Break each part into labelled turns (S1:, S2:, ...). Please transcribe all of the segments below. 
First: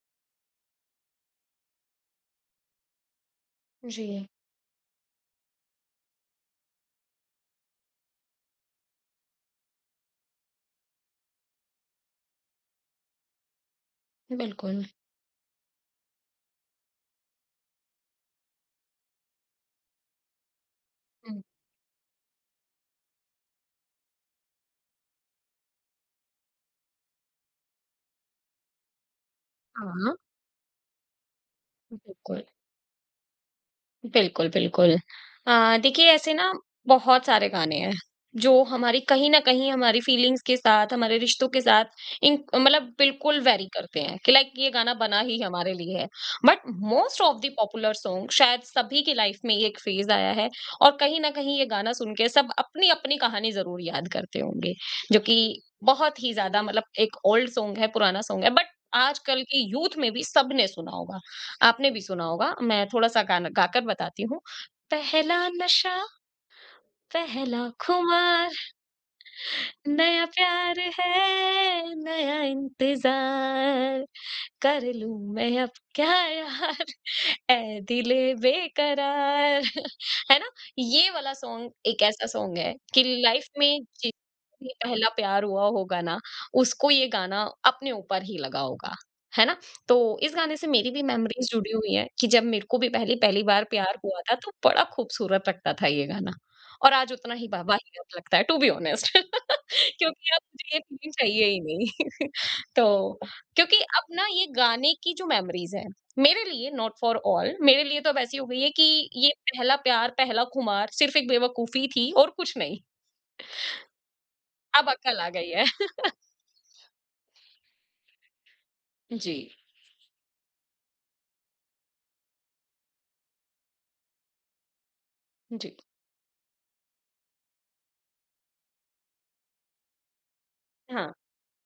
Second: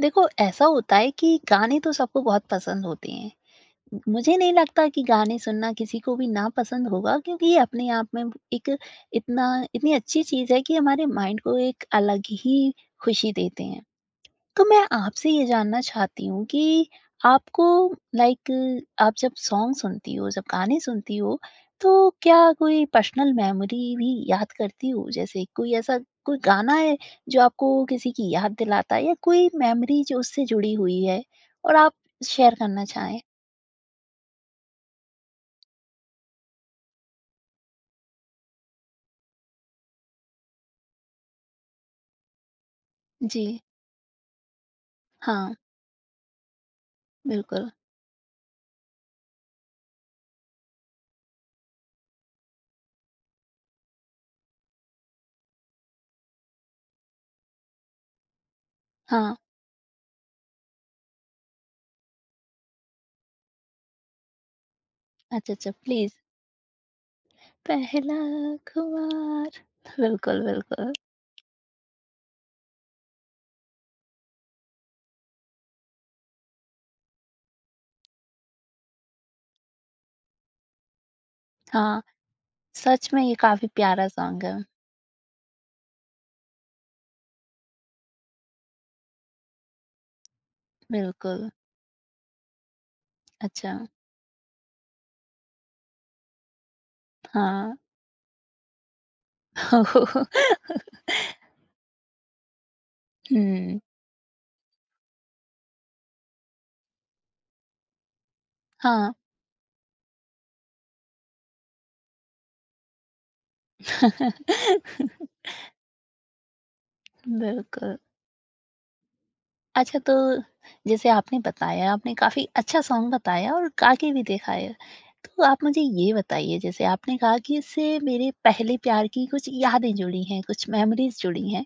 S1: देखो ऐसा होता है कि गाने तो सबको बहुत पसंद होते हैं। म
S2: जी,
S1: मुझे नहीं लगता कि गाने सुनना किसी को भी नापसंद होगा क्योंकि ये अपने आप में एक इतना इतनी अच्छी चीज़ है कि हमारे माइंड को एक अलग ही खुशी देते हैं। तो
S2: बिल्कुल।
S1: मैं आपसे ये जानना चाहती हूँ कि आपको लाइक आप जब सॉन्ग सुनती हो, जब गाने सुनती हो,
S2: हुँ,
S1: तो क्या कोई पर्सनल मेमोरी भी याद करती हो? जैसे कोई गाना है जो आपको किसी की याद दिलाता है या कोई मेमोरी
S2: हाँ।
S1: जो उससे जुड़ी हुई है और आप
S2: बिल्कुल,
S1: शेयर करना चाहें?
S2: बिल्कुल, बिल्कुल। देखिए ऐसे ना बहुत सारे गाने हैं, जो हमारी कहीं न कहीं हमारी फीलिंग्स के साथ, हमारे रिश्तों के साथ इंक मतलब बिल्कुल
S1: जी।
S2: वैरी करते हैं कि लाइक ये गाना बना ही
S1: हाँ,
S2: हमारे लिए है। बट मोस्ट ऑफ द
S1: बिल्कुल।
S2: पॉपुलर सॉन्ग शायद सभी की लाइफ में ये एक फेज़ आया है और कहीं न कहीं ये गाना सुन के सब अपनी-अपनी कहानी ज़रूर याद करते होंगे, जो कि बहुत ही ज़्यादा मतलब एक ओल्ड सॉन्ग है, पुराना सॉन्ग है बट
S1: हाँ।
S2: आजकल के यूथ में भी सबने सुना होगा। आपने भी सुना होगा, मैं थोड़ा-सा गाना गाकर बताती हूँ। पहला
S1: अच्छा, अच्छा
S2: नशा,
S1: प्लीज़।
S2: पहला
S1: पहला
S2: खुमार,
S1: अख़बार
S2: नया
S1: बिल्कुल,
S2: प्यार
S1: बिल्कुल।
S2: है, नया इंतज़ार, कर लूँ मैं अब क्या यार ऐ दिले बेकरार है ना? ये वाला सॉन्ग एक
S1: हाँ,
S2: ऐसा सॉन्ग है कि
S1: सच में ये
S2: लाइफ
S1: काफ़ी
S2: में
S1: प्यारा
S2: जि
S1: सॉन्ग है।
S2: भी पहला प्यार हुआ होगा ना, उसको ये गाना अपने ऊपर ही लगा होगा, है ना? तो इस गाने से मेरी भी
S1: बिल्कुल।
S2: मेमोरीज़ जुड़ी हुई हैं कि जब मेरे को भी पहली पहली बार
S1: अच्छा,
S2: प्यार हुआ था तो बड़ा खूबसूरत लगता था ये गाना और आज उतना ही
S1: हाँ।
S2: वाहियात लगता है टू बी ऑनेस्ट। क्योंकि अब मुझे ये फीलिंग चाहिए ही नहीं। तो क्योंकि
S1: हुँ,
S2: अब ना ये गाने की जो मेमोरीज है मेरे लिए नॉट फॉर ऑल मेरे लिए तो अब ऐसी हो गई है कि
S1: हाँ।
S2: ये पहला प्यार पहला खुमार सिर्फ एक बेवकूफी थी और कुछ नहीं। अब अक्ल आ गई है।
S1: बिल्कुल।
S2: जी,
S1: अच्छा तो जैसे आपने बताया, आपने काफ़ी अच्छा सॉन्ग बताया और गा के भी दिखाया। तो आप
S2: जी।
S1: मुझे ये बताइए जैसे आपने कहा कि इससे मेरे पहले प्यार की कुछ यादें जुड़ी हैं, कुछ
S2: हाँ।
S1: मेमोरीज़ जुड़ी हैं।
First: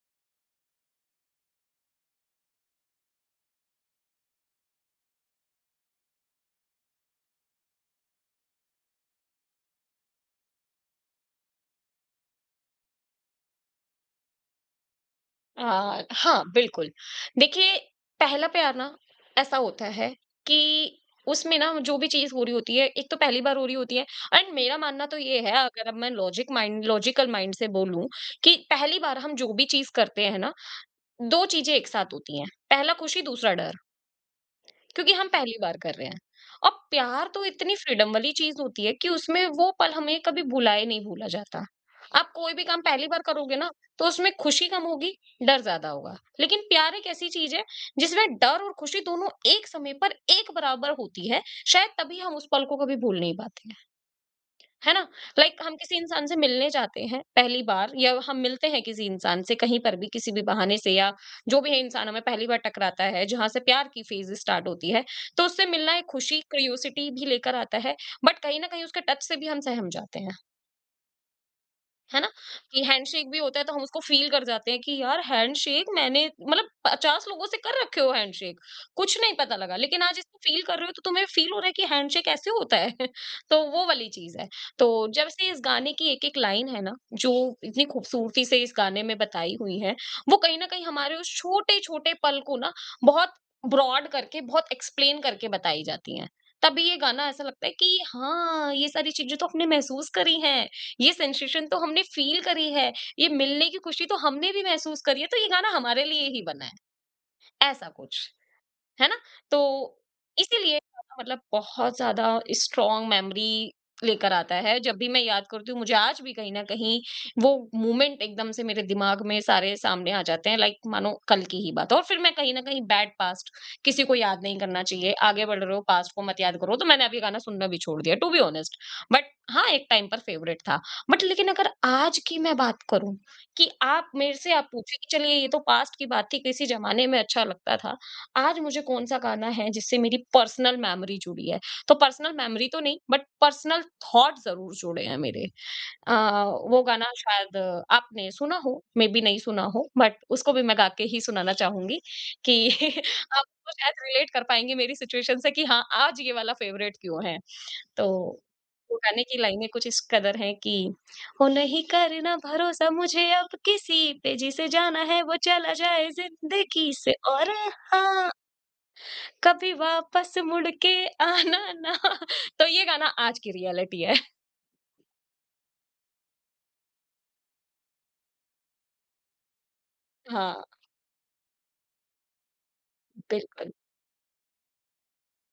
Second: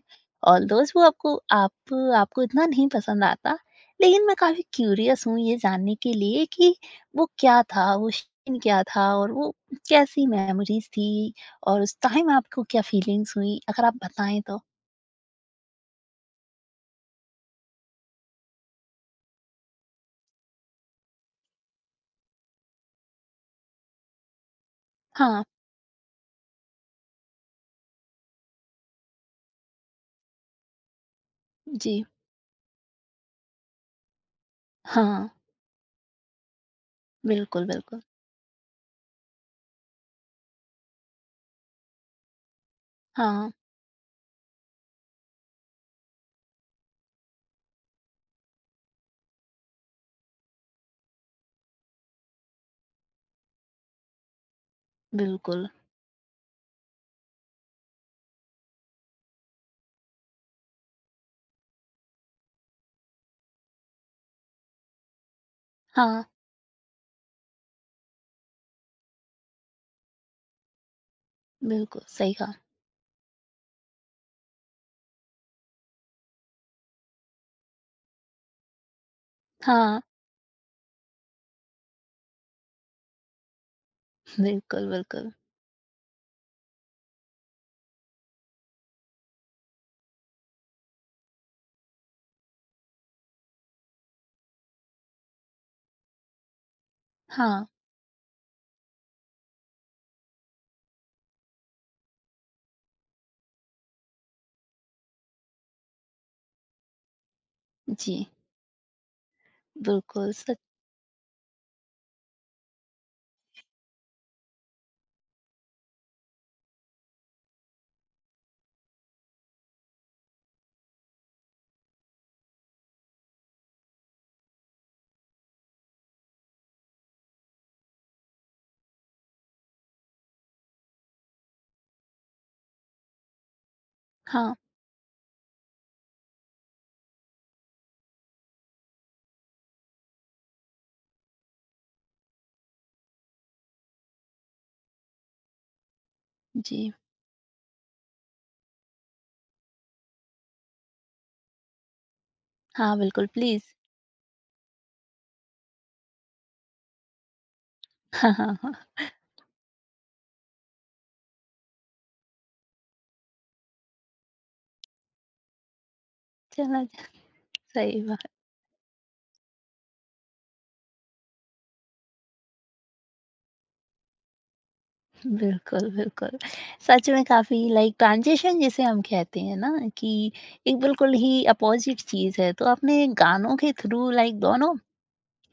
S1: ऑल्दोज़ वो आपको आप आपको इतना नहीं पसंद आता, लेकिन मैं काफ़ी क्यूरियस हूँ ये जानने के लिए कि वो क्या था, वो सीन क्या था और वो कैसी मेमोरीज़ थी और उस टाइम आपको क्या फीलिंग्स हुई? अगर आप बताएँ तो?
S2: हाँ, बिल्कुल। देखिए पहला प्यार ना ऐसा होता है कि उसमें ना जो भी चीज हो रही होती है एक तो पहली बार हो रही होती है। एंड मेरा मानना तो ये
S1: हाँ,
S2: है, अगर अब मैं लॉजिक माइंड लॉजिकल माइंड से बोलूं कि पहली बार हम जो भी चीज करते हैं ना 2 चीजें एक
S1: जी।
S2: साथ होती हैं, पहला खुशी दूसरा डर, क्योंकि
S1: हाँ,
S2: हम पहली बार कर रहे हैं। और प्यार तो
S1: बिल्कुल,
S2: इतनी
S1: बिल्कुल।
S2: फ्रीडम वाली चीज होती है कि उसमें वो पल हमें कभी भुलाए नहीं भूला जाता। आप कोई भी काम पहली बार
S1: हाँ,
S2: करोगे ना तो उसमें खुशी कम होगी, डर ज्यादा होगा। लेकिन प्यार एक ऐसी चीज है जिसमें डर और खुशी दोनों एक समय पर एक बराबर होती है, शायद तभी हम उस पल को कभी भूल नहीं पाते। है ना? लाइक,
S1: बिल्कुल।
S2: हम किसी इंसान से मिलने जाते हैं पहली बार या हम मिलते हैं किसी इंसान से कहीं पर भी किसी भी बहाने से, या जो भी है इंसान हमें पहली बार टकराता है जहाँ से प्यार की फेज स्टार्ट होती है, तो उससे मिलना एक
S1: हाँ,
S2: खुशी क्यूरियोसिटी भी लेकर आता है, बट कहीं ना कहीं उसके टच से भी हम सहम जाते हैं।
S1: बिल्कुल,
S2: है ना?
S1: सही कहा।
S2: कि हैंडशेक भी होता है तो हम उसको फ़ील कर जाते हैं कि यार हैंडशेक मैंने मतलब 50 लोगों से कर रखे हो हैंडशेक, कुछ नहीं पता लगा।
S1: हाँ,
S2: लेकिन आज इसको फ़ील कर रहे हो तो तुम्हें फ़ील हो रहा है कि हैंडशेक ऐसे होता है। तो वो वाली चीज़ है।
S1: बिल्कुल,
S2: तो जब
S1: बिल्कुल।
S2: से इस गाने की एक-एक लाइन है ना, जो इतनी खूबसूरती से इस गाने में बताई हुई है, वो कहीं न कहीं हमारे उस छोटे-छोटे पल को ना बहुत ब्रॉड करके, बहुत एक्सप्लेन करके बताई जाती हैं। तभी ये गाना ऐसा
S1: हाँ,
S2: लगता है कि हाँ, ये सारी चीज़ें तो हमने महसूस करी हैं। ये सेंसेशन तो हमने फील करी है, ये मिलने की खुशी तो हमने भी महसूस करी है, तो ये गाना हमारे लिए ही बना है, ऐसा
S1: जी,
S2: कुछ। है ना? तो
S1: बिल्कुल सच
S2: इसीलिए खाना मतलब बहुत ज़्यादा स्ट्रॉन्ग मेमोरी लेकर आता है। जब भी मैं याद करती हूँ, मुझे आज भी कहीं न कहीं वो मोमेंट एकदम से मेरे दिमाग में सारे सामने आ जाते हैं, लाइक मानो कल की ही बात है। और फिर मैं कहीं न कहीं बैड पास्ट किसी को याद नहीं करना चाहिए, आगे बढ़ रहे हो, पास्ट को मत याद करो, तो मैंने अब ये गाना सुनना भी छोड़ दिया, टू बी ऑनेस्ट। बट हाँ, एक टाइम पर फेवरेट था। बट लेकिन अगर आज की मैं बात करूँ कि आप मेरे से
S1: हाँ,
S2: आप पूछे कि चलिए ये तो पास्ट की बात थी, किसी ज़माने में अच्छा लगता था। आज मुझे कौन-सा गाना है जिससे मेरी पर्सनल मेमोरी जुड़ी है। तो पर्सनल मेमोरी तो नहीं बट पर्सनल थॉट ज़रूर जुड़े हैं मेरे। अ, वो
S1: जी।
S2: गाना शायद आपने सुना हो, मे बी नहीं सुना हो, बट उसको भी मैं गा के ही सुनाना चाहूँगी कि
S1: हाँ, बिल्कुल
S2: आप उसको
S1: प्लीज़।
S2: शायद रिलेट कर पाएँगे मेरी सिचुएशन से कि हाँ, आज ये वाला फ़ेवरेट क्यों है। तो
S1: हाँ, हाँ, हाँ।
S2: वो गाने की लाइनें कुछ इस कदर हैं कि "ओ नहीं करना भरोसा मुझे अब किसी पे, जिसे जाना है वो चला जाए
S1: चला
S2: ज़िंदगी
S1: जा
S2: से और
S1: सही बात,
S2: हाँ" कभी वापस मुड़ के आना ना। तो ये गाना आज की रियलिटी है।
S1: बिल्कुल, बिल्कुल। सच में काफ़ी लाइक ट्रांज़िशन जिसे हम कहते हैं ना कि
S2: हाँ,
S1: एक बिल्कुल ही अपोज़िट चीज़ है। तो आपने गानों के
S2: बिल्कुल,
S1: थ्रू लाइक दोनों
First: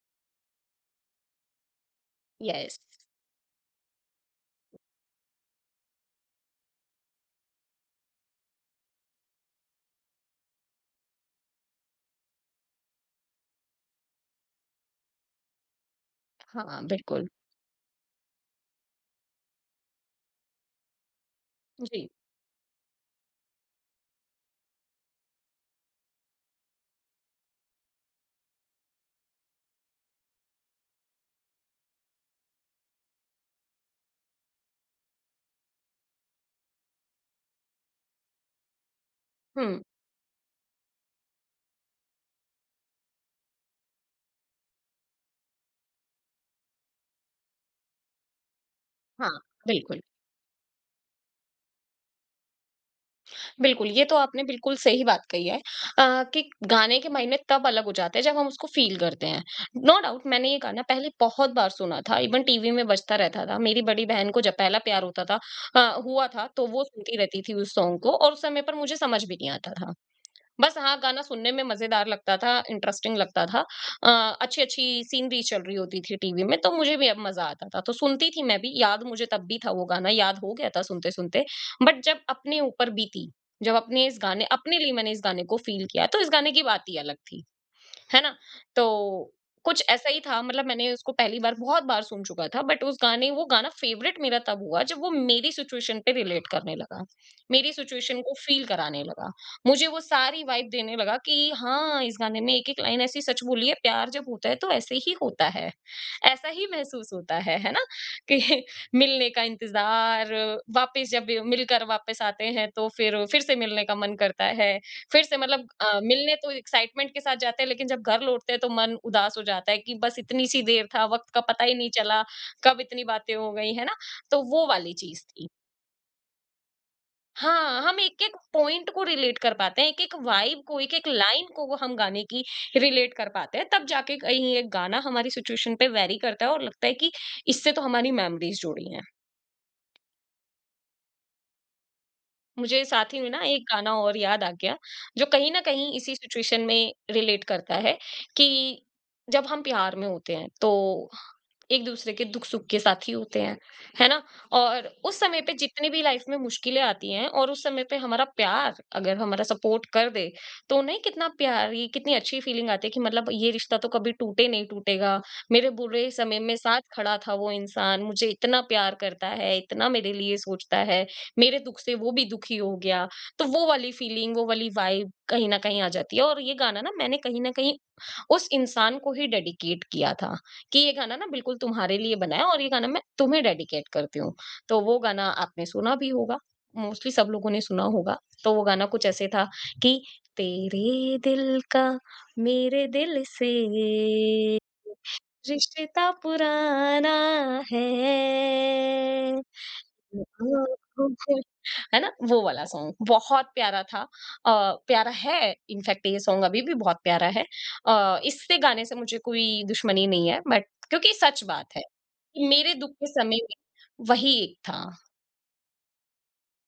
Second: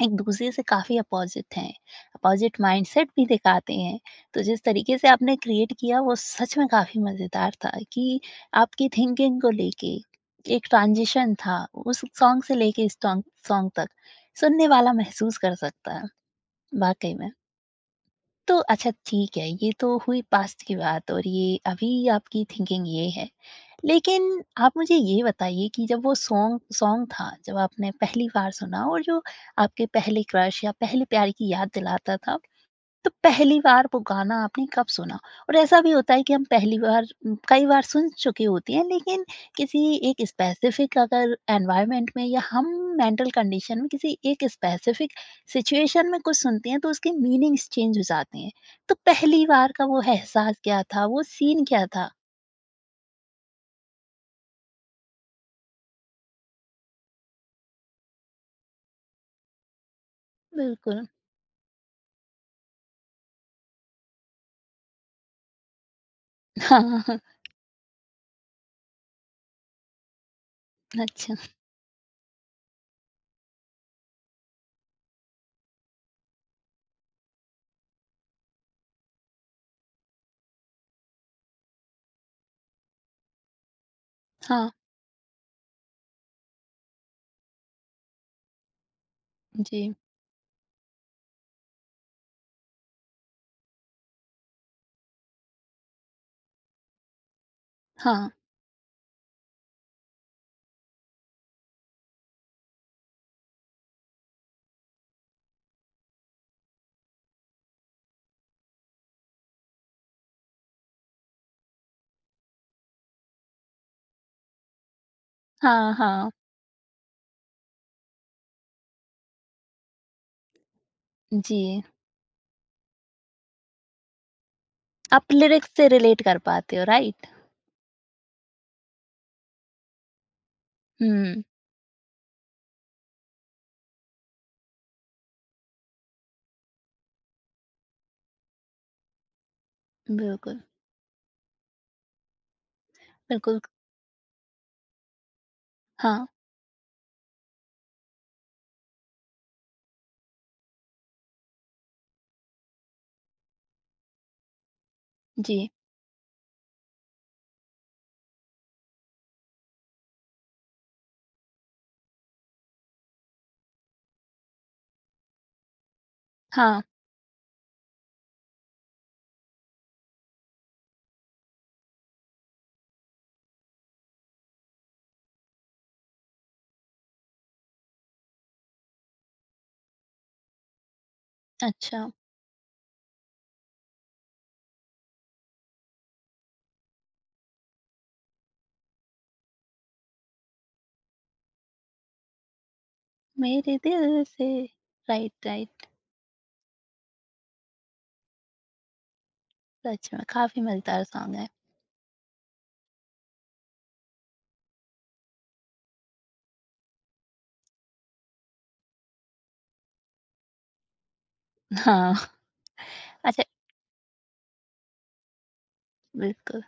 S1: एक दूसरे से काफ़ी अपोज़िट हैं, अपोज़िट
S2: यस,
S1: माइंडसेट भी दिखाते हैं। तो जिस तरीके से आपने क्रिएट किया वो सच में काफ़ी मज़ेदार था कि आपकी थिंकिंग को लेके एक ट्रांज़िशन था उस सॉन्ग से लेके इस टॉन्ग सॉन्ग तक, सुनने वाला महसूस कर सकता है,
S2: हाँ,
S1: वाक़ई
S2: बिल्कुल।
S1: में। तो अच्छा ठीक है, ये तो हुई पास्ट की बात और ये अभी
S2: जी,
S1: आपकी थिंकिंग ये है। लेकिन आप मुझे ये बताइए कि जब वो सॉन्ग सॉन्ग था, जब आपने पहली बार सुना और जो आपके पहले क्रश या पहले प्यार की याद दिलाता था, तो पहली बार वो गाना आपने कब सुना? और ऐसा भी होता है कि हम पहली बार कई बार सुन चुके होते हैं लेकिन
S2: हुँ,
S1: किसी एक स्पेसिफ़िक अगर एनवायरनमेंट में या हम मेंटल कंडीशन में किसी एक स्पेसिफ़िक सिचुएशन में कुछ सुनते हैं, तो उसके मीनिंग्स चेंज हो जाते हैं। तो
S2: हाँ,
S1: पहली बार का वो
S2: बिल्कुल,
S1: एहसास क्या था? वो सीन क्या था?
S2: बिल्कुल, ये तो आपने बिल्कुल सही बात कही है, कि गाने के मायने तब अलग हो जाते हैं जब हम उसको फ़ील करते हैं। नो डाउट मैंने ये गाना
S1: बिल्कुल।
S2: पहले बहुत बार सुना था, इवन टीवी में बजता रहता था। मेरी बड़ी बहन को जब पहला प्यार होता था हुआ था, तो वो सुनती
S1: हाँ।
S2: रहती थी उस सॉन्ग को और उस समय पर मुझे समझ भी नहीं आता था। बस हाँ, गाना
S1: अच्छा,
S2: सुनने में मज़ेदार लगता था, इंटरेस्टिंग लगता था। अच्छी-अच्छी सीनरी चल रही होती थी टीवी में, तो मुझे भी अब मज़ा आता था। तो सुनती थी मैं भी, याद मुझे तब भी था वो गाना, याद हो गया था सुनते-सुनते। बट जब अपने ऊपर बीती, जब अपने इस गाने
S1: हाँ,
S2: अपने लिए मैंने इस गाने को फ़ील किया, तो इस गाने की बात ही अलग थी। है ना? तो कुछ
S1: जी,
S2: ऐसा ही था, मतलब मैंने उसको पहली बार बहुत बार सुन चुका था बट उस गाने वो गाना फेवरेट मेरा तब हुआ जब वो मेरी सिचुएशन पे रिलेट करने लगा। मेरी सिचुएशन
S1: हाँ,
S2: को फ़ील कराने लगा। मुझे वो सारी वाइब देने लगा कि हाँ, इस गाने में एक-एक लाइन ऐसी सच बोली है, प्यार जब होता है तो ऐसे ही होता है। ऐसा ही महसूस होता है ना? कि मिलने का इंतज़ार, वापस जब मिलकर वापस आते हैं तो फिर से मिलने का मन करता है। फिर से मतलब
S1: हाँ, हाँ,
S2: मिलने तो एक्साइटमेंट के साथ जाते हैं लेकिन जब घर लौटते हैं तो मन उदास हो जाता है कि बस इतनी सी देर था, वक़्त का पता ही
S1: जी,
S2: नहीं चला, कब इतनी बातें हो गई, है ना? तो वो वाली चीज़
S1: आप
S2: थी।
S1: लिरिक्स से रिलेट कर पाते हो, राइट?
S2: हाँ, हम एक-एक पॉइंट को रिलेट कर पाते हैं, एक-एक वाइब को, एक-एक
S1: हुँ,
S2: लाइन को वो हम गाने की रिलेट कर पाते हैं, तब जाके कहीं एक गाना हमारी सिचुएशन पे वैरी करता है और लगता है कि इससे तो हमारी मेमोरीज़ जुड़ी हैं।
S1: बिल्कुल,
S2: मुझे साथ ही में ना
S1: बिल्कुल,
S2: एक गाना और याद आ गया, जो कहीं न कहीं इसी
S1: हाँ,
S2: सिचुएशन में रिलेट करता है कि जब हम प्यार में होते हैं, तो एक-दूसरे के दुख-सुख के साथी होते हैं, है ना? और उस समय पे
S1: जी,
S2: जितनी भी लाइफ में मुश्किलें आती हैं और उस समय पे हमारा प्यार अगर हमारा सपोर्ट कर दे, तो नहीं कितना प्यार ये कितनी अच्छी फीलिंग आती है कि मतलब ये रिश्ता तो कभी टूटे नहीं टूटेगा। मेरे बुरे समय में
S1: हाँ,
S2: साथ खड़ा था वो इंसान, मुझे इतना प्यार करता है, इतना मेरे लिए सोचता है, मेरे दुख से वो भी दुखी हो गया। तो वो वाली फीलिंग, वो वाली वाइब कहीं न कहीं आ जाती है और ये गाना ना मैंने कहीं न कहीं उस इंसान को ही डेडिकेट किया था कि ये गाना ना बिल्कुल तुम्हारे
S1: अच्छा,
S2: लिए बना है और ये गाना मैं तुम्हें डेडिकेट करती हूँ। तो वो गाना आपने सुना भी होगा, मोस्टली सब लोगों ने सुना होगा। तो वो गाना कुछ ऐसे था कि तेरे दिल का मेरे दिल से
S1: मेरे दिल से, राइट, राइट,
S2: रिश्ता पुराना है।
S1: सच में काफ़ी मज़ेदार सॉन्ग है।
S2: है ना? वो वाला सॉन्ग बहुत प्यारा था। प्यारा है इनफैक्ट ये सॉन्ग अभी भी बहुत प्यारा है। इससे गाने से मुझे कोई दुश्मनी नहीं है बट क्योंकि सच बात है,
S1: हाँ,
S2: कि मेरे दुःख के समय
S1: अच्छा,
S2: में वही एक था।
S1: बिल्कुल,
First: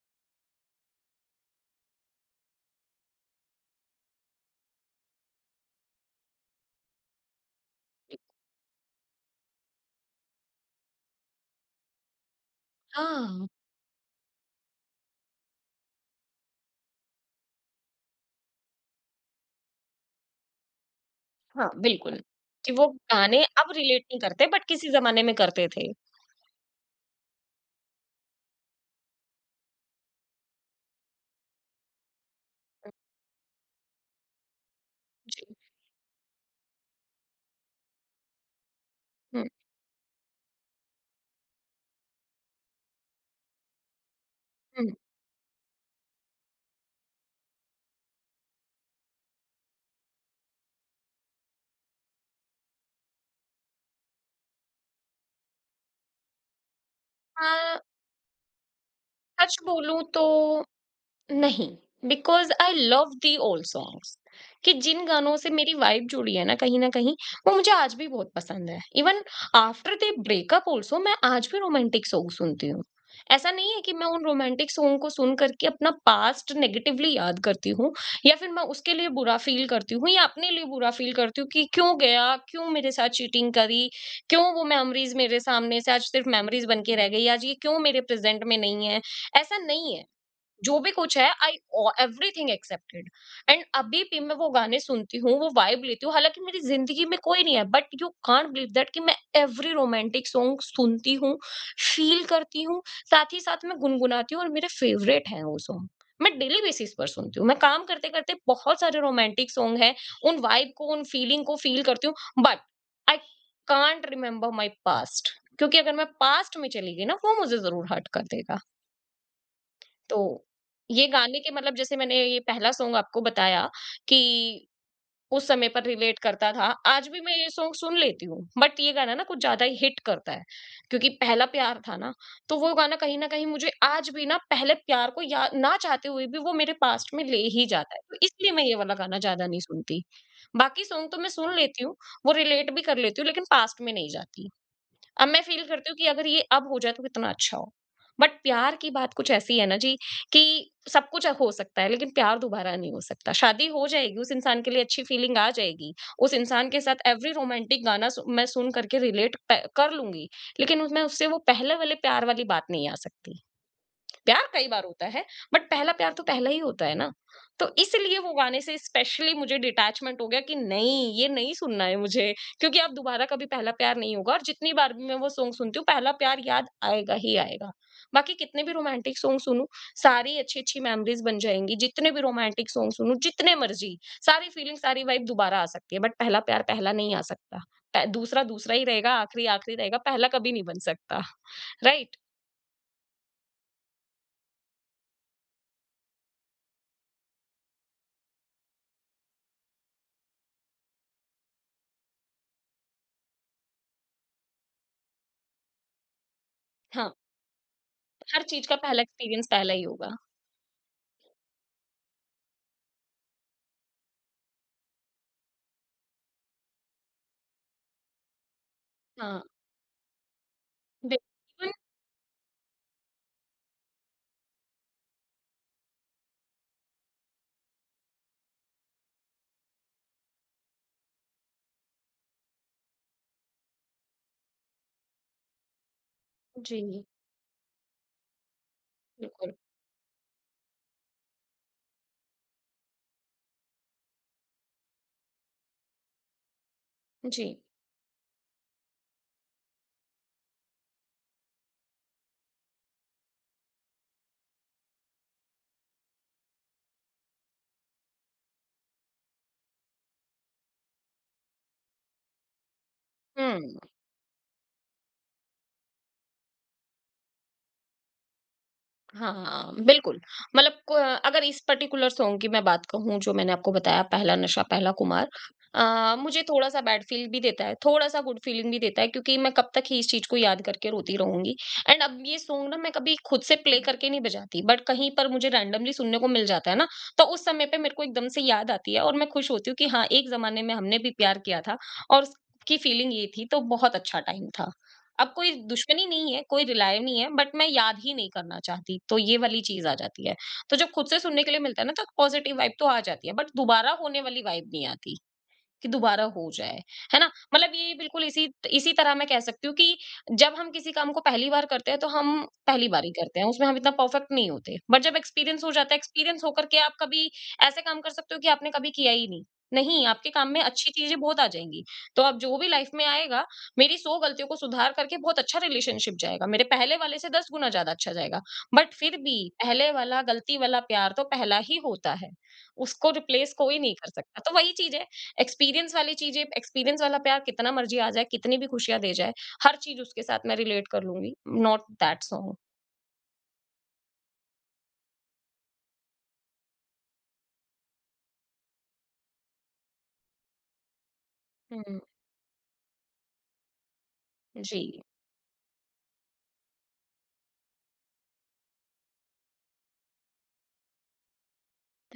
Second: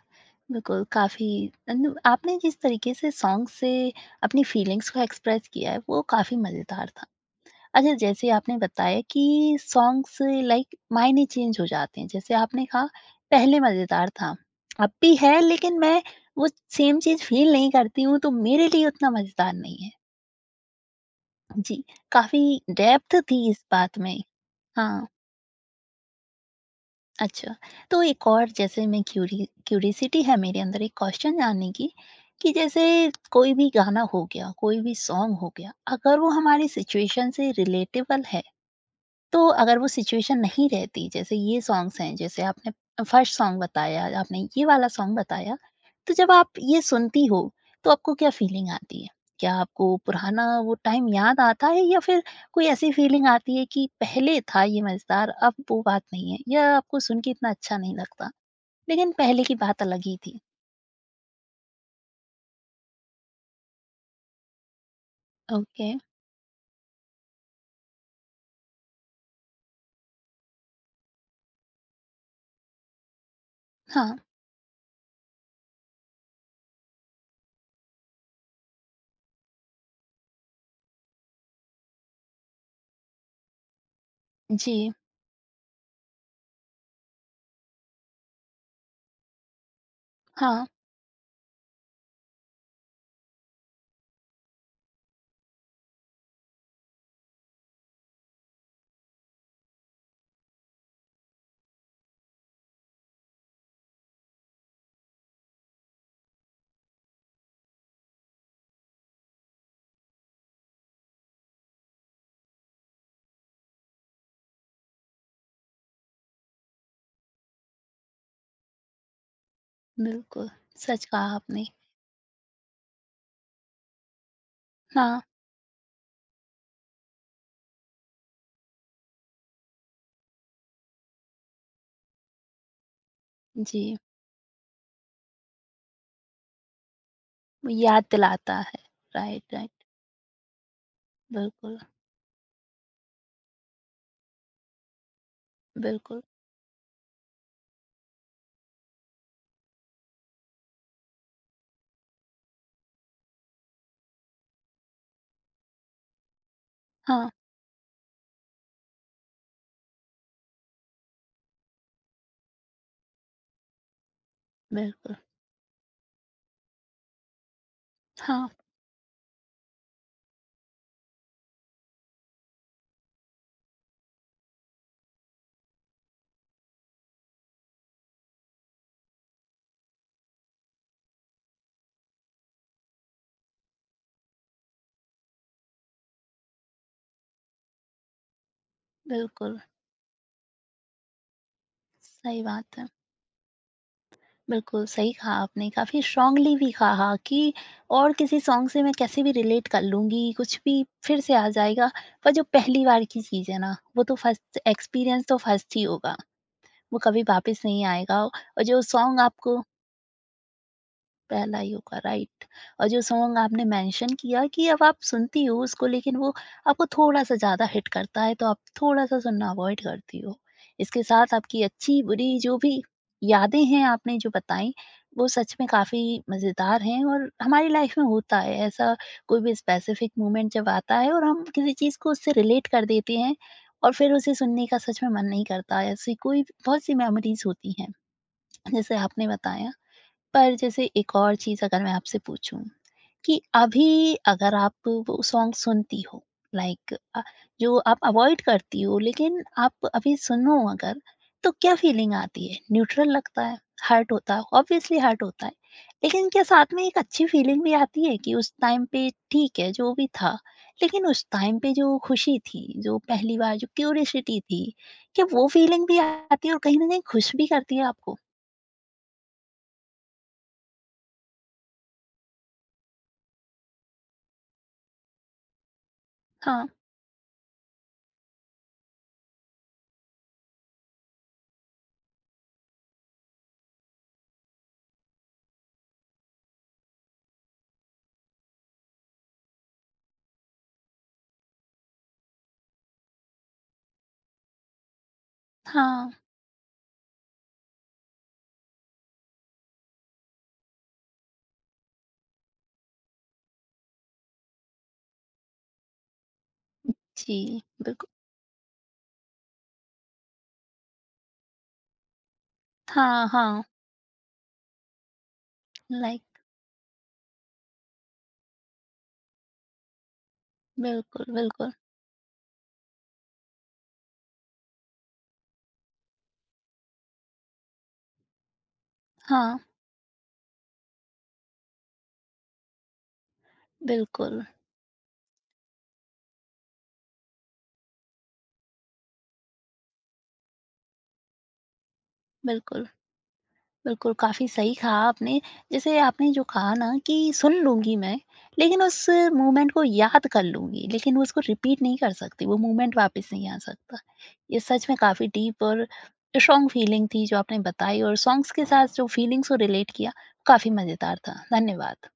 S1: बिल्कुल, काफ़ी मतलब आपने जिस तरीके से सॉन्ग से अपनी फीलिंग्स को एक्सप्रेस किया है, वो काफ़ी मज़ेदार था। अच्छा जैसे आपने बताया कि सॉन्ग्स लाइक मायने चेंज हो जाते हैं जैसे आपने कहा
S2: हाँ,
S1: पहले मजेदार था अब भी है लेकिन मैं वो सेम चीज फील नहीं करती हूँ तो मेरे लिए उतना मजेदार नहीं है।
S2: हाँ,
S1: जी,
S2: बिल्कुल।
S1: काफी
S2: कि वो
S1: डेप्थ थी
S2: गाने
S1: इस
S2: अब
S1: बात
S2: रिलेट
S1: में।
S2: नहीं करते बट किसी
S1: हाँ,
S2: ज़माने में करते थे।
S1: अच्छा, तो एक और जैसे मैं क्यूरी क्यूरिसिटी है मेरे अंदर एक क्वेश्चन जानने की कि जैसे कोई भी गाना हो गया कोई भी सॉन्ग
S2: जी।
S1: हो गया अगर वो हमारी सिचुएशन से रिलेटेबल है,
S2: हुँ,
S1: तो अगर वो सिचुएशन नहीं रहती जैसे ये सॉन्ग्स हैं जैसे आपने फर्स्ट सॉन्ग बताया आपने ये वाला
S2: हुँ।
S1: सॉन्ग बताया, तो जब आप ये सुनती हो तो आपको क्या फीलिंग आती है, क्या आपको पुराना वो टाइम याद आता है या फिर कोई ऐसी फीलिंग आती है कि पहले था ये मजेदार अब वो बात नहीं है या आपको सुन के इतना अच्छा
S2: अ,
S1: नहीं लगता लेकिन पहले की
S2: सच
S1: बात
S2: बोलूँ
S1: अलग ही
S2: तो
S1: थी।
S2: नहीं because I love the old songs कि जिन गानों से मेरी
S1: ओके,
S2: वाइब जुड़ी है ना कहीं वो मुझे आज भी बहुत पसंद है। Even after the breakup also मैं आज भी रोमांटिक सॉन्ग सुनती हूँ। ऐसा नहीं है कि मैं
S1: हाँ,
S2: उन रोमांटिक सॉन्ग को सुन करके अपना पास्ट नेगेटिवली याद करती हूँ या फिर मैं उसके लिए बुरा फील करती हूँ या अपने लिए बुरा फील करती हूँ कि क्यों गया, क्यों मेरे साथ चीटिंग करी, क्यों वो
S1: जी,
S2: मेमोरीज मेरे सामने से आज सिर्फ मेमोरीज बन के रह गई, आज ये क्यों मेरे प्रेजेंट में नहीं है। ऐसा नहीं है।
S1: हाँ,
S2: जो भी कुछ है, आई एवरीथिंग एक्सेप्टेड। एंड अभी भी मैं वो गाने सुनती हूँ, वो वाइब लेती हूँ। हालांकि मेरी जिंदगी में कोई नहीं है but you can't believe that कि मैं एवरी रोमांटिक सॉन्ग सुनती हूँ, फील करती हूँ। साथ ही साथ मैं गुनगुनाती हूँ और मेरे फेवरेट हैं वो सॉन्ग। मैं डेली बेसिस पर सुनती हूँ, मैं काम करते करते बहुत सारे रोमांटिक सॉन्ग हैं, उन वाइब को, उन फीलिंग को फील करती हूँ। But I can't remember my past क्योंकि अगर मैं पास्ट में चली गई ना, वो मुझे जरूर हर्ट कर देगा। तो
S1: बिल्कुल, सच
S2: ये
S1: कहा
S2: गाने के
S1: आपने।
S2: मतलब जैसे मैंने ये पहला सॉन्ग आपको बताया कि
S1: हाँ,
S2: उस समय पर रिलेट करता था। आज भी मैं ये सॉन्ग सुन लेती हूँ, बट ये गाना ना कुछ ज़्यादा ही हिट करता है क्योंकि पहला प्यार था ना, तो वो गाना कहीं न कहीं मुझे
S1: जी,
S2: आज भी ना पहले प्यार को या ना चाहते हुए भी वो मेरे पास्ट में ले ही
S1: वो
S2: जाता है।
S1: याद
S2: तो इसलिए
S1: दिलाता
S2: मैं ये
S1: है,
S2: वाला गाना ज़्यादा
S1: राइट,
S2: नहीं
S1: राइट,
S2: सुनती। बाकी सॉन्ग तो मैं सुन
S1: बिल्कुल,
S2: लेती हूँ, वो रिलेट भी कर लेती हूँ, लेकिन पास्ट में नहीं जाती। अब मैं फ़ील करती हूँ कि
S1: बिल्कुल,
S2: अगर ये अब हो जाए तो कितना अच्छा हो। बट प्यार की बात कुछ ऐसी है ना जी कि सब कुछ हो सकता है लेकिन प्यार दोबारा नहीं हो सकता। शादी हो जाएगी, उस इंसान के लिए अच्छी फ़ीलिंग आ जाएगी। उस इंसान के साथ
S1: हाँ,
S2: एवरी रोमांटिक गाना सु मैं सुन करके रिलेट प कर लूँगी। लेकिन उस मैं उससे वो पहले वाले प्यार वाली बात नहीं आ सकती। प्यार कई बार होता
S1: बिल्कुल,
S2: है बट पहला प्यार तो पहला ही होता है ना। तो इसलिए वो
S1: हाँ,
S2: गाने से स्पेशली मुझे डिटैचमेंट हो गया कि नहीं, ये नहीं सुनना है मुझे, क्योंकि अब दोबारा कभी पहला प्यार नहीं होगा और जितनी बार भी मैं वो सॉन्ग सुनती हूँ, पहला प्यार याद आएगा ही आएगा। बाकी कितने भी रोमांटिक सॉन्ग सुनूं, सारी अच्छी अच्छी मेमोरीज बन जाएंगी, जितने भी रोमांटिक सॉन्ग सुनूं, जितने मर्जी सारी फीलिंग, सारी वाइब दोबारा आ सकती है बट पहला प्यार पहला नहीं आ सकता। दूसरा दूसरा ही रहेगा, आखिरी
S1: बिल्कुल,
S2: आखिरी रहेगा, पहला कभी नहीं बन सकता। राइट।
S1: सही बात है। बिल्कुल, सही कहा आपने, काफ़ी स्ट्रॉन्गली भी कहा कि और किसी सॉन्ग से मैं कैसे भी रिलेट कर लूँगी, कुछ भी फिर से आ जाएगा, पर जो पहली बार की चीज़ है ना, वो तो फर्स्ट एक्सपीरियंस तो फर्स्ट ही होगा, वो
S2: हाँ,
S1: कभी वापस नहीं आएगा
S2: हर
S1: और
S2: चीज़ का
S1: जो
S2: पहला
S1: सॉन्ग
S2: एक्सपीरियंस
S1: आपको
S2: पहला ही होगा।
S1: पहला ही होगा, राइट। और जो सॉन्ग आपने मेंशन किया कि अब आप सुनती हो उसको लेकिन वो आपको थोड़ा-सा ज़्यादा हिट करता है तो आप थोड़ा-सा
S2: हाँ,
S1: सुनना अवॉइड करती हो। इसके साथ आपकी
S2: बिल्कुल।
S1: अच्छी-बुरी जो भी यादें हैं आपने जो बताई, वो सच में काफ़ी मज़ेदार हैं और हमारी लाइफ में होता है ऐसा, कोई भी स्पेसिफिक मोमेंट जब आता है और हम किसी चीज़ को उससे रिलेट कर देते हैं और फिर उसे सुनने का सच में मन नहीं करता। ऐसी कोई बहुत-सी
S2: जी,
S1: मेमोरीज़ होती हैं जैसे आपने
S2: बिल्कुल।
S1: बताया। पर जैसे एक और चीज़ अगर मैं आपसे पूछूँ कि अभी अगर आप वो सॉन्ग सुनती हो, लाइक
S2: जी।
S1: जो आप अवॉइड करती हो लेकिन आप अभी सुनो अगर, तो क्या फीलिंग आती है? न्यूट्रल लगता है? हर्ट होता है? ऑब्वियसली हर्ट होता है। लेकिन क्या साथ में एक अच्छी फीलिंग भी आती है कि उस टाइम पे ठीक है जो भी था, लेकिन उस टाइम पे जो खुशी थी, जो पहली बार जो
S2: हुँ।
S1: क्यूरियोसिटी थी, क्या वो फीलिंग भी आती है और कहीं न कहीं खुश भी करती है आपको?
S2: हाँ, बिल्कुल। मतलब को अगर इस पर्टिकुलर सॉन्ग की मैं बात कहूँ जो मैंने आपको बताया, पहला नशा पहला खुमार, मुझे
S1: हाँ,
S2: थोड़ा-सा बैड फ़ील भी देता है, थोड़ा-सा गुड फ़ीलिंग भी देता है क्योंकि मैं कब तक ही इस चीज़ को याद करके रोती रहूँगी। एंड अब ये सॉन्ग ना मैं कभी खुद से प्ले करके नहीं बजाती बट कहीं पर मुझे रैंडमली सुनने को मिल जाता है ना, तो उस समय पे मेरे को एकदम से याद आती है और मैं खुश होती हूँ कि हाँ, एक ज़माने में हमने भी प्यार किया था और उसकी फ़ीलिंग ये थी, तो बहुत अच्छा टाइम था। अब कोई दुश्मनी
S1: हाँ।
S2: नहीं है, कोई रिलाय नहीं है, बट मैं याद ही नहीं करना चाहती, तो ये वाली चीज़ आ जाती है। तो जब खुद से सुनने के लिए मिलता है ना, तो पॉजिटिव वाइब तो आ जाती है, बट दोबारा होने वाली वाइब नहीं आती। कि दोबारा हो जाए, है ना?
S1: जी,
S2: मतलब ये
S1: बिल्कुल।
S2: बिल्कुल इसी इसी तरह मैं कह सकती हूँ कि जब हम किसी काम को पहली बार करते हैं, तो हम पहली बार ही
S1: हाँ,
S2: करते हैं,
S1: हाँ,
S2: उसमें हम इतना परफेक्ट नहीं होते। बट जब एक्सपीरियंस हो जाता है,
S1: लाइक
S2: एक्सपीरियंस होकर के आप कभी ऐसे काम कर सकते हो कि आपने कभी किया ही नहीं। नहीं, आपके काम में अच्छी चीज़ें
S1: बिल्कुल,
S2: बहुत आ
S1: बिल्कुल।
S2: जाएँगी। तो अब जो भी लाइफ में आएगा, मेरी 100 गलतियों को सुधार करके बहुत अच्छा रिलेशनशिप जाएगा। मेरे पहले वाले से 10 गुना ज़्यादा अच्छा जाएगा। बट फिर भी
S1: हाँ,
S2: पहले वाला गलती वाला प्यार तो पहला ही होता है, उसको रिप्लेस कोई नहीं कर सकता।
S1: बिल्कुल,
S2: तो वही चीज़ है, एक्सपीरियंस वाली चीजें, एक्सपीरियंस वाला प्यार कितना मर्जी आ जाए, कितनी भी खुशियाँ दे जाए, हर चीज़ उसके साथ मैं रिलेट कर लूँगी, नॉट दैट सॉन्ग।
S1: बिल्कुल, बिल्कुल, काफ़ी सही कहा आपने। जैसे आपने जो कहा ना कि सुन लूँगी मैं, लेकिन उस मूवमेंट को याद कर लूँगी, लेकिन उसको रिपीट नहीं
S2: हुँ।
S1: कर सकती, वो मूवमेंट वापस नहीं आ सकता। ये
S2: जी।
S1: सच में काफ़ी डीप और स्ट्रॉन्ग फीलिंग थी जो आपने बताई और सॉन्ग्स के साथ जो फीलिंग्स को रिलेट किया, काफ़ी मज़ेदार था। धन्यवाद।